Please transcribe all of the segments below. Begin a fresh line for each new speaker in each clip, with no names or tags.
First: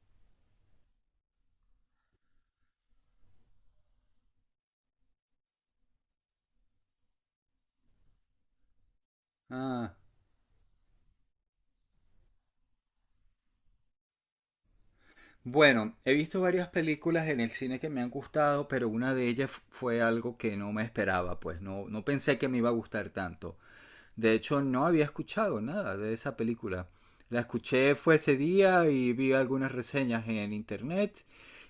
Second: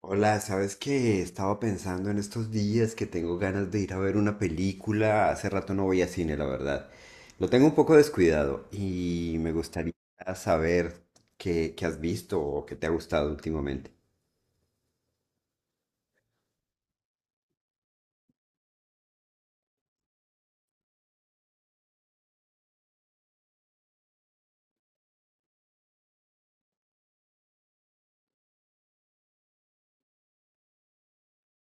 Hola, ¿sabes qué? Estaba pensando en estos días que tengo ganas de ir a ver una película. Hace rato no voy a cine, la verdad. Lo tengo un poco descuidado y me gustaría
Ah,
saber qué has visto o qué te ha gustado últimamente.
bueno, he visto varias películas en el cine que me han gustado, pero una de ellas fue algo que no me esperaba, pues no pensé que me iba a gustar tanto. De hecho, no había escuchado nada de esa película. La escuché fue ese día y vi algunas reseñas en internet,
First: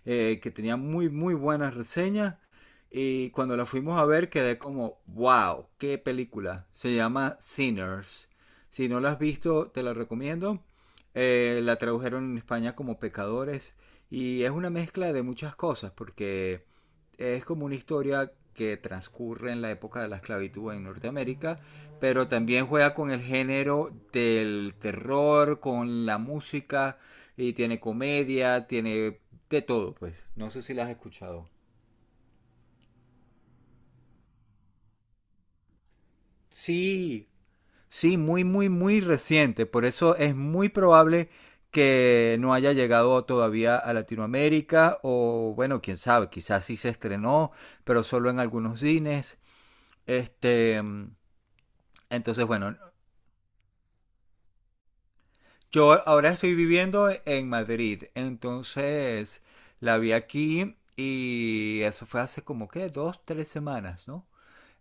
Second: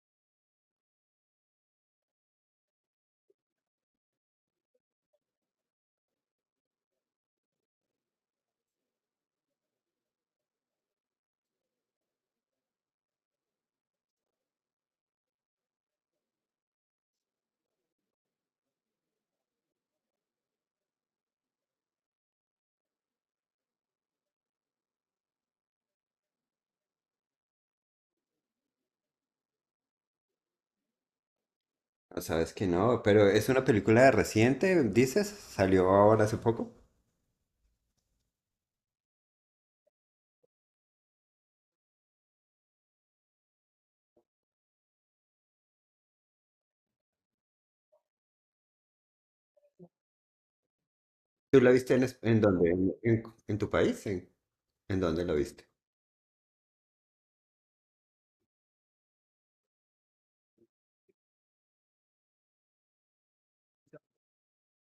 que tenían muy buenas reseñas. Y cuando la fuimos a ver quedé como, wow, qué película. Se llama Sinners. Si no la has visto, te la recomiendo. La tradujeron en España como Pecadores. Y es una mezcla de muchas cosas, porque es como una historia que transcurre en la época de la esclavitud en Norteamérica, pero también juega con el género del terror, con la música, y tiene comedia, tiene de todo, pues. No sé si la has escuchado.
No, sabes que no, pero es una película reciente, dices, salió ahora hace poco.
Sí, sí, muy reciente. Por eso es muy probable que no haya llegado todavía a Latinoamérica o bueno, quién sabe, quizás sí se estrenó, pero solo en algunos cines. Este,
¿Tú la viste en, en
entonces,
dónde?
bueno,
¿En tu país? En dónde la viste?
yo ahora estoy viviendo en Madrid, entonces la vi aquí y eso fue hace como que dos, tres semanas, ¿no?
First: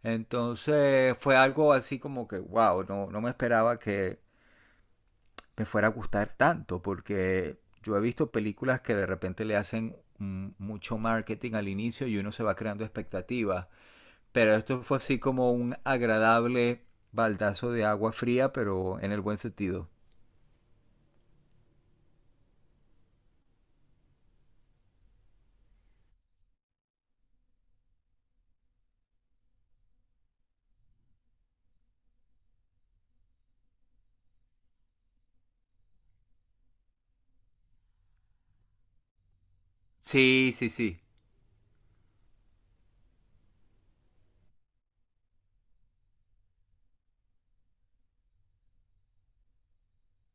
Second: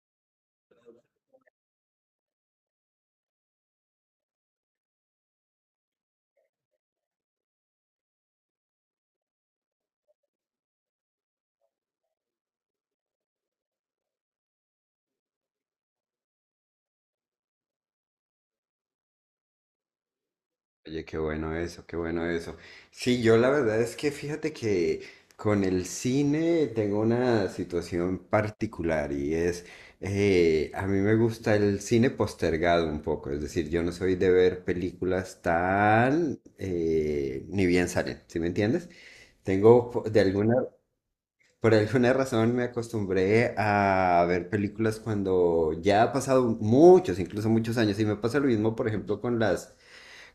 Entonces fue algo así como que, wow, no me esperaba que me fuera a gustar tanto, porque yo he visto películas que de repente le hacen mucho marketing al inicio y uno se va creando expectativas, pero esto fue así como un agradable baldazo de agua fría, pero en el buen sentido.
Oye, qué bueno eso, qué bueno eso. Sí, yo la verdad es que fíjate que con el cine tengo una situación particular y es, a mí me gusta el cine postergado un poco, es decir, yo no soy de ver películas tan, ni bien salen, ¿sí me entiendes? Tengo, po- de
Sí,
alguna,
sí, sí.
Por alguna razón me acostumbré a ver películas cuando ya ha pasado muchos, incluso muchos años, y me pasa lo mismo, por ejemplo, con las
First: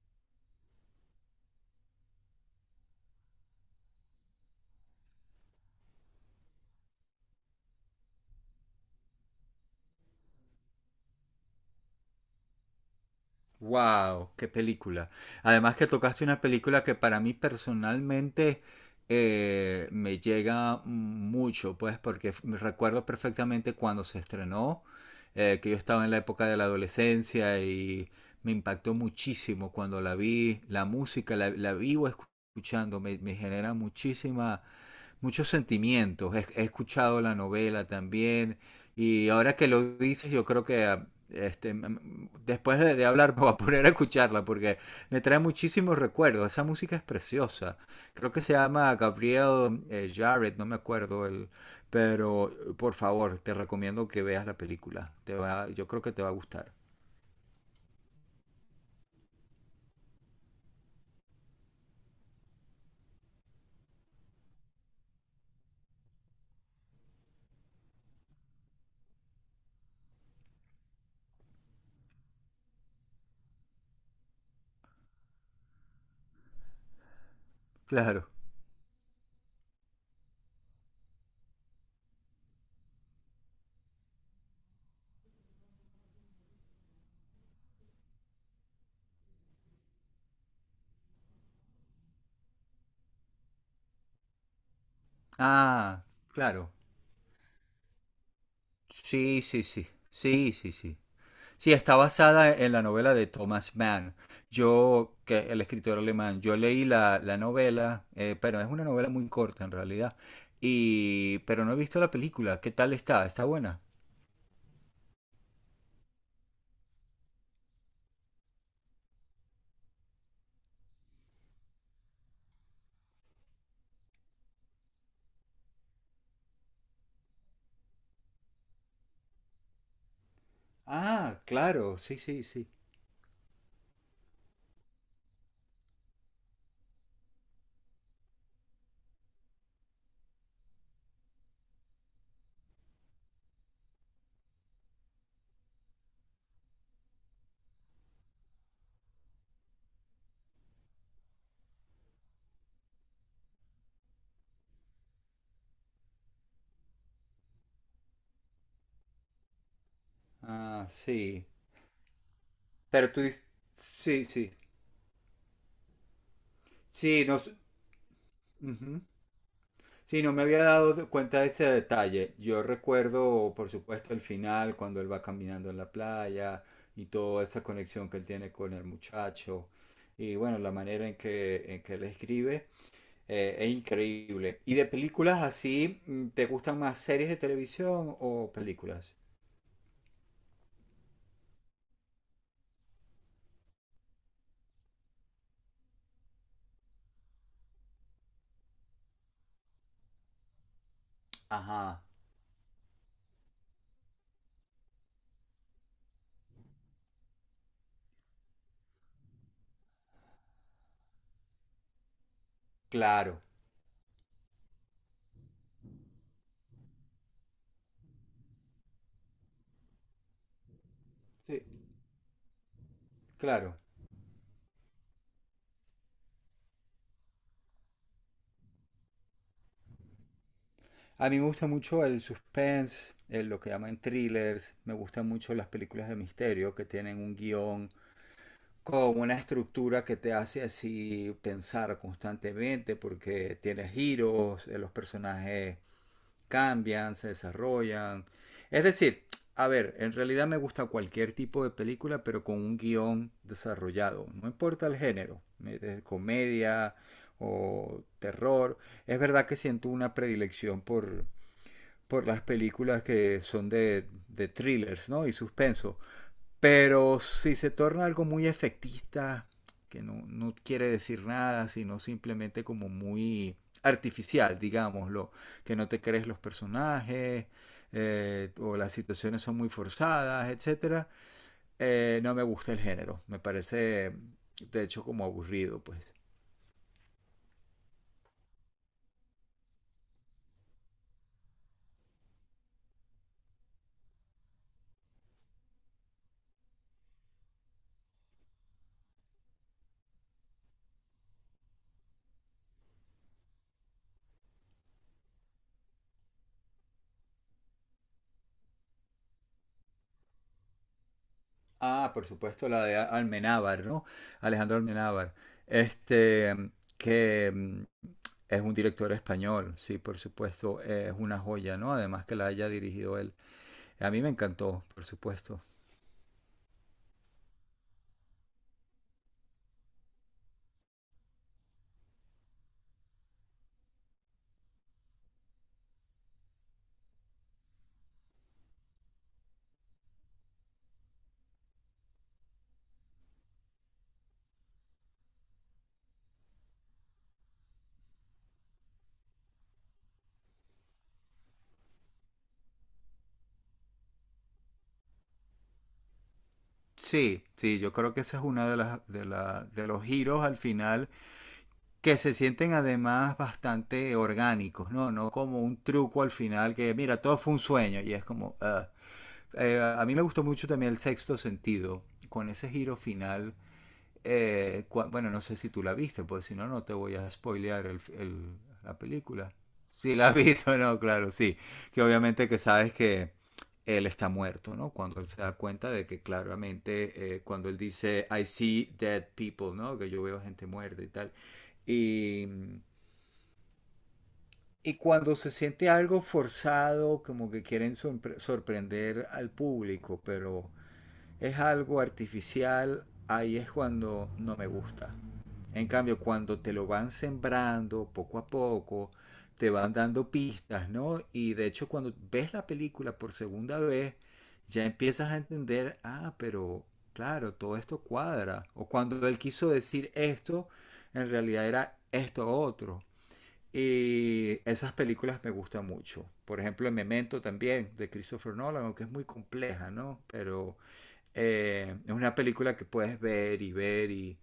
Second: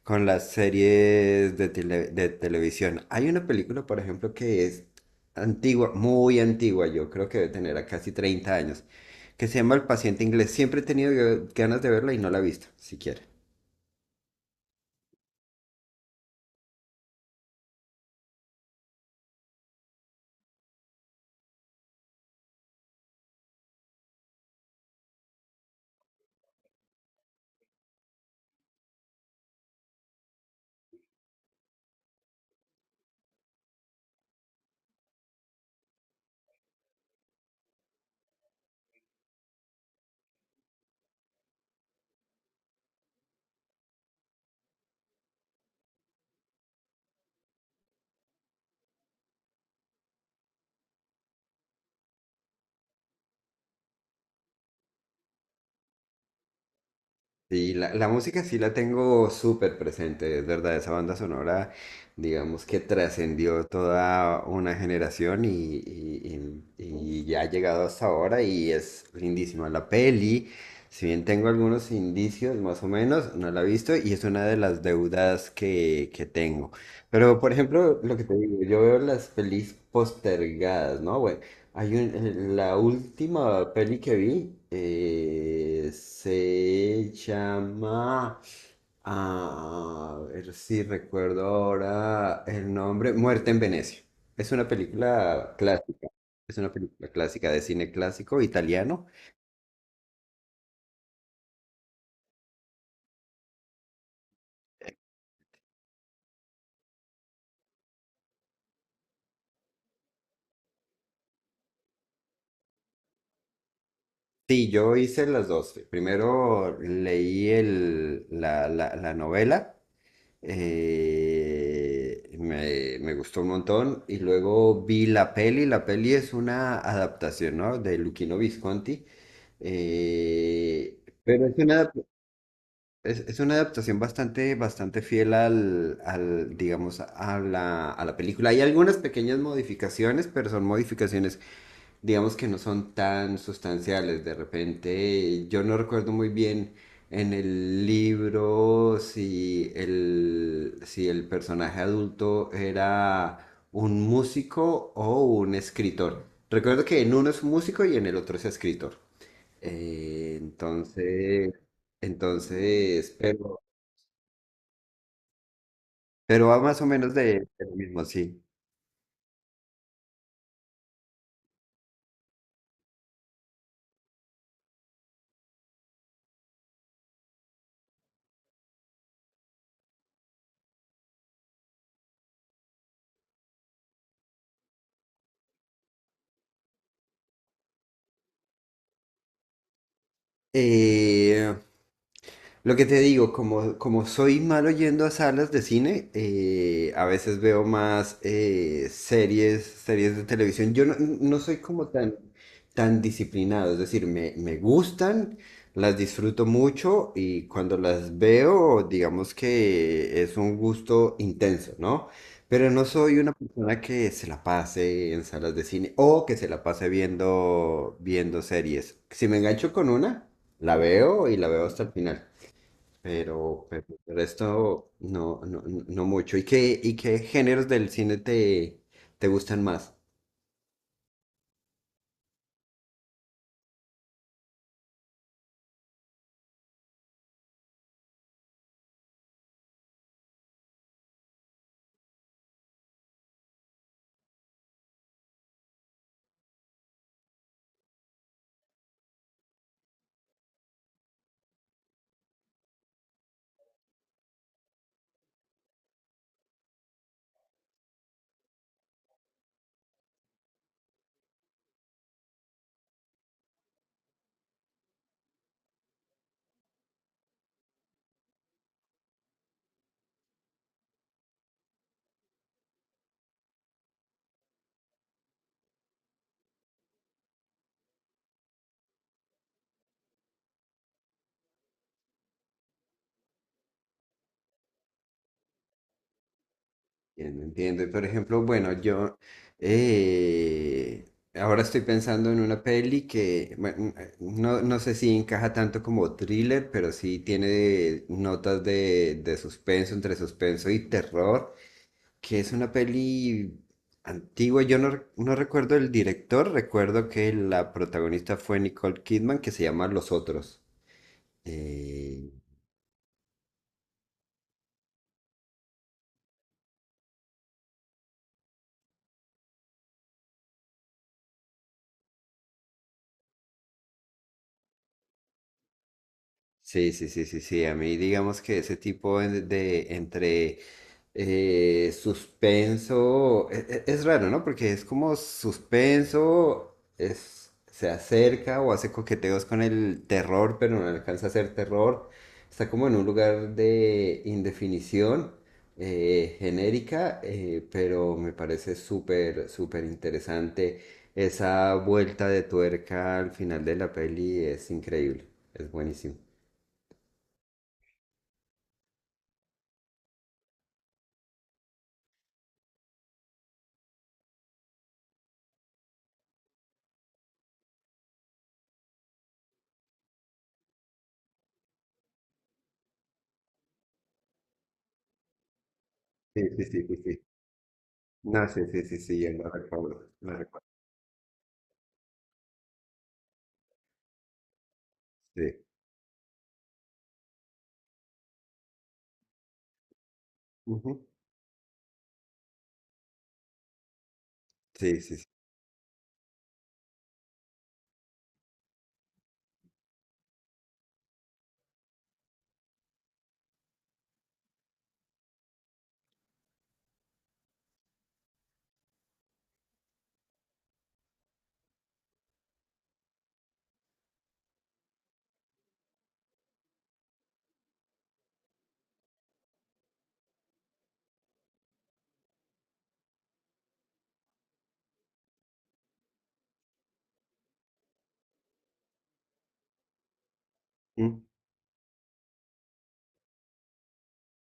con las series de, de televisión. Hay una película, por ejemplo, que es antigua, muy antigua, yo creo que debe tener a casi 30 años, que se llama El paciente inglés. Siempre he tenido ganas de verla y no la he visto, siquiera.
Wow, qué película. Además que tocaste una película que para mí personalmente, me llega mucho, pues porque me recuerdo perfectamente cuando se estrenó, que yo estaba en la época de la adolescencia y me impactó muchísimo cuando la vi, la música, la vivo escuchando, me genera muchísima, muchos sentimientos. He escuchado la novela también, y ahora que lo dices, yo creo que ah, este, después de hablar me voy a poner a escucharla porque me trae muchísimos recuerdos. Esa música es preciosa. Creo que se llama Gabriel, Jarrett, no me acuerdo el, pero por favor, te recomiendo que veas la película. Te va, yo creo que te va a gustar.
Sí, la música sí la tengo súper presente, es verdad, esa banda sonora, digamos que trascendió toda una generación, y ya ha llegado hasta ahora y es lindísima. La peli, si bien tengo algunos indicios más o menos, no la he visto y es una de las deudas que tengo. Pero, por ejemplo, lo que
Claro.
te digo, yo veo las pelis postergadas, ¿no? Bueno, la última peli que vi se llama, a ver si recuerdo ahora el nombre, Muerte en Venecia. Es una película
Ah,
clásica, es
claro.
una película clásica de cine clásico italiano.
Sí, sí, sí. Sí, sí, sí. Sí, está basada en la novela de Thomas Mann. Yo, que el escritor alemán, yo leí la, la novela, pero es una novela muy corta en realidad. Y, pero no he visto la película. ¿Qué tal está? ¿Está buena?
Sí, yo hice las dos. Primero leí el, la, la novela. Me gustó un montón y luego vi la peli. La peli es una adaptación, ¿no? De Luchino Visconti. eh,
Ah,
pero es una,
claro, sí, sí, sí.
es una adaptación bastante, bastante fiel al, al, digamos, a la película. Hay algunas pequeñas modificaciones, pero son modificaciones digamos que no son tan sustanciales. De repente, yo no recuerdo muy bien en el libro si el, si el personaje adulto era un músico o un escritor. Recuerdo que en uno es un músico y en el otro es escritor. Eh,
Ah, sí.
entonces,
Pero
entonces,
tú dices,
pero,
sí, sí.
pero va más o menos
Sí, no.
de lo mismo, sí.
Ujú. Sí, no me había dado cuenta de ese detalle. Yo recuerdo, por supuesto, el final, cuando él va caminando en la playa y toda esa conexión que él tiene con el muchacho. Y bueno, la manera en que él escribe, es increíble. ¿Y de películas así, te gustan más series de televisión o películas?
Eh, Lo que te digo, como, como soy malo yendo a salas de cine, a veces veo más series, series de televisión. Yo no, No soy como
Ajá,
tan, tan disciplinado, es decir, me gustan, las disfruto mucho y cuando las veo, digamos que es un gusto intenso, ¿no? Pero no soy una
claro.
persona que se la pase en salas de cine o que se la pase viendo, viendo series. Si me engancho con una, la veo y la
Sí,
veo hasta el final.
claro.
Pero el resto no, no, no mucho. Y qué géneros del cine te, te gustan más?
A mí me gusta mucho el suspense, lo que llaman thrillers. Me gustan mucho las películas de misterio que tienen un guión con una estructura que te hace así pensar constantemente porque tiene giros, los personajes cambian, se desarrollan. Es decir, a ver, en realidad me gusta cualquier tipo de película, pero con un guión desarrollado. No importa el género, de comedia o terror. Es verdad que siento una predilección por las películas que son de thrillers, ¿no? Y suspenso. Pero si se torna algo muy efectista, que no quiere decir nada, sino simplemente como muy artificial, digámoslo, que no te crees los personajes, o las situaciones son muy forzadas, etcétera, no me gusta el género. Me parece, de hecho, como aburrido, pues.
Entiendo, entiendo. Y, por ejemplo, bueno, yo, eh, ahora estoy pensando en una peli que bueno, no, no sé si encaja tanto como thriller, pero sí tiene notas de suspenso, entre suspenso y terror. Que es una peli antigua. Yo no, re- No recuerdo el director, recuerdo que la protagonista fue Nicole Kidman, que se llama Los Otros.
Ah, por
eh,
supuesto, la de Almenábar, ¿no? Alejandro Almenábar. Este, que es un director español, sí, por supuesto, es una joya, ¿no? Además que la haya dirigido él. A mí me encantó, por supuesto.
Sí, sí, sí, sí, sí. A mí digamos que ese tipo de, entre suspenso, es, raro, ¿no? Porque es como suspenso, es, se acerca o hace coqueteos con el terror, pero no alcanza a ser terror. Está como en un lugar de indefinición genérica, pero me parece súper, súper interesante. Esa vuelta de tuerca al final de la peli es increíble, es buenísimo.
Sí, sí, yo creo que ese es uno de, las, de, de los giros al final que se sienten además bastante orgánicos, ¿no? No como un truco al final que, mira, todo fue un sueño y es como... ah. A mí me gustó mucho también el sexto sentido, con ese giro final. Bueno, no sé si tú la viste,
Sí,
pues si
sí,
no, no
sí,
te
sí,
voy
sí.
a spoilear
No,
el,
sí, sí, sí,
la
sí, yo
película. Si la has
lo recuerdo,
visto, no, claro, sí. Que obviamente que sabes que él está muerto, ¿no? Cuando él se da
sí.
cuenta de que claramente, cuando él dice, I see dead people, ¿no? Que yo veo gente muerta
Ujú.
y tal. Y, y
Sí, sí, sí.
cuando se siente algo forzado, como que quieren sorprender al público, pero es algo artificial, ahí es cuando no me gusta. En cambio, cuando te lo van sembrando poco a poco, te van dando pistas, ¿no? Y de hecho, cuando ves la película por segunda vez, ya empiezas a entender, ah, pero claro, todo esto cuadra. O cuando él quiso decir esto, en realidad era esto otro. Y esas películas me gustan mucho. Por ejemplo, el Memento también, de Christopher Nolan, aunque es muy compleja, ¿no? Pero
Mm.
es una película que puedes ver y ver y...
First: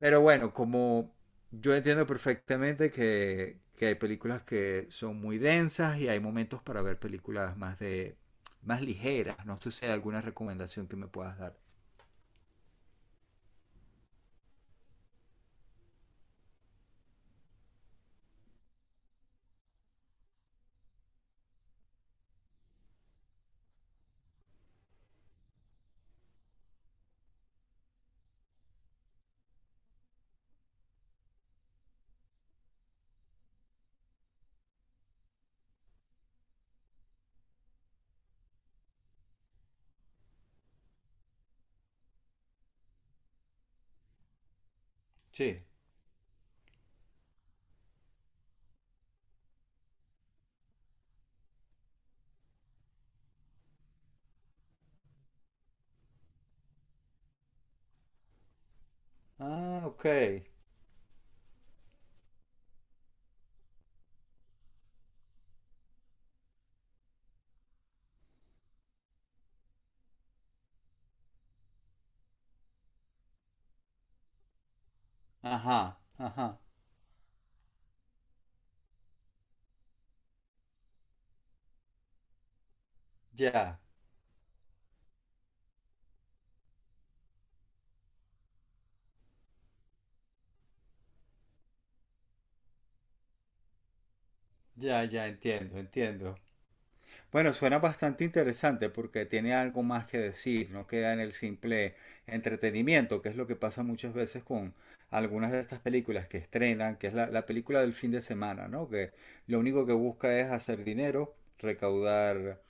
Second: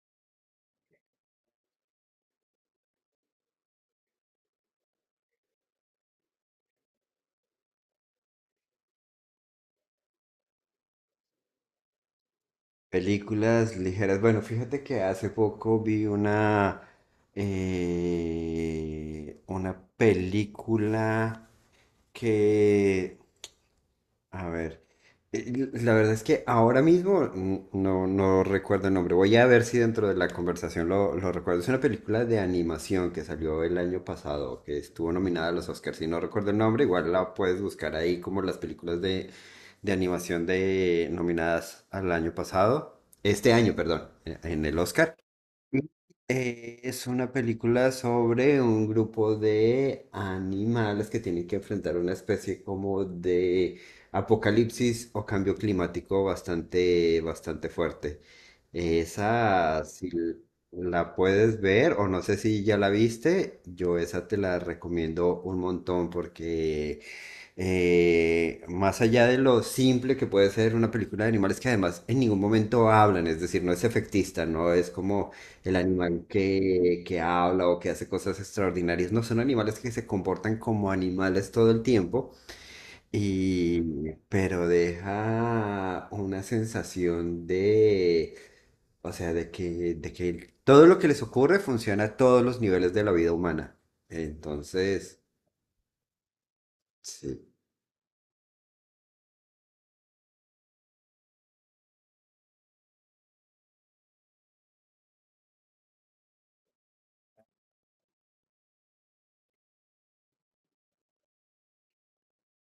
Pero bueno, como yo entiendo perfectamente que hay películas que son muy densas y hay momentos para ver películas más de más ligeras. No sé si hay alguna recomendación que me puedas dar.
Películas ligeras. Bueno, fíjate que hace poco vi una película que a ver, la verdad es que ahora mismo no, no recuerdo el nombre. Voy a ver si dentro de la conversación lo recuerdo. Es una película de animación que salió el año pasado, que estuvo nominada a los Oscars. Si no recuerdo el nombre, igual la puedes buscar ahí como las películas de animación de nominadas al año pasado. Este año, perdón, en el Oscar.
Sí.
Y, es una película sobre un grupo de animales que tienen que enfrentar una especie como de apocalipsis o cambio climático bastante, bastante fuerte.
Ah,
Esa,
ok.
si l- la puedes ver o no sé si ya la viste, yo esa te la recomiendo un montón porque, más allá de lo simple que puede ser una película de animales que además en ningún momento hablan, es decir, no es efectista, no es como el
Ajá,
animal
ajá.
que habla o que hace cosas extraordinarias, no son animales que se comportan como animales todo el tiempo,
Ya,
y, pero deja una sensación de, o sea, de que todo lo que les ocurre funciona a todos los niveles de la vida humana.
ya,
Entonces,
ya, entiendo, entiendo.
sí.
Bueno, suena bastante interesante porque tiene algo más que decir, no queda en el simple entretenimiento, que es lo que pasa muchas veces con algunas de estas películas que estrenan, que es la, la película del fin de semana, ¿no? Que lo único que busca es hacer dinero, recaudar,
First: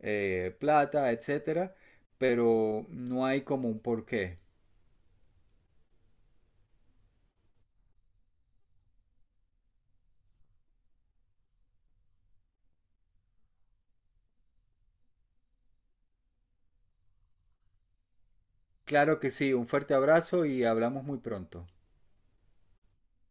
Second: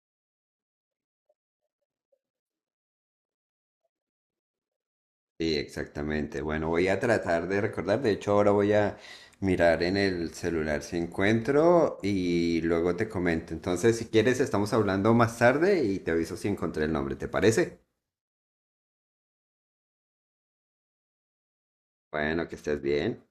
plata, etcétera, pero no hay como un porqué.
Sí, exactamente. Bueno, voy a tratar de recordar. De hecho, ahora voy a mirar en el celular si encuentro y luego te comento. Entonces, si quieres, estamos hablando más tarde y te aviso si encontré el nombre. ¿Te parece?
Claro que sí, un fuerte abrazo y hablamos muy pronto.
Bueno, que estés bien.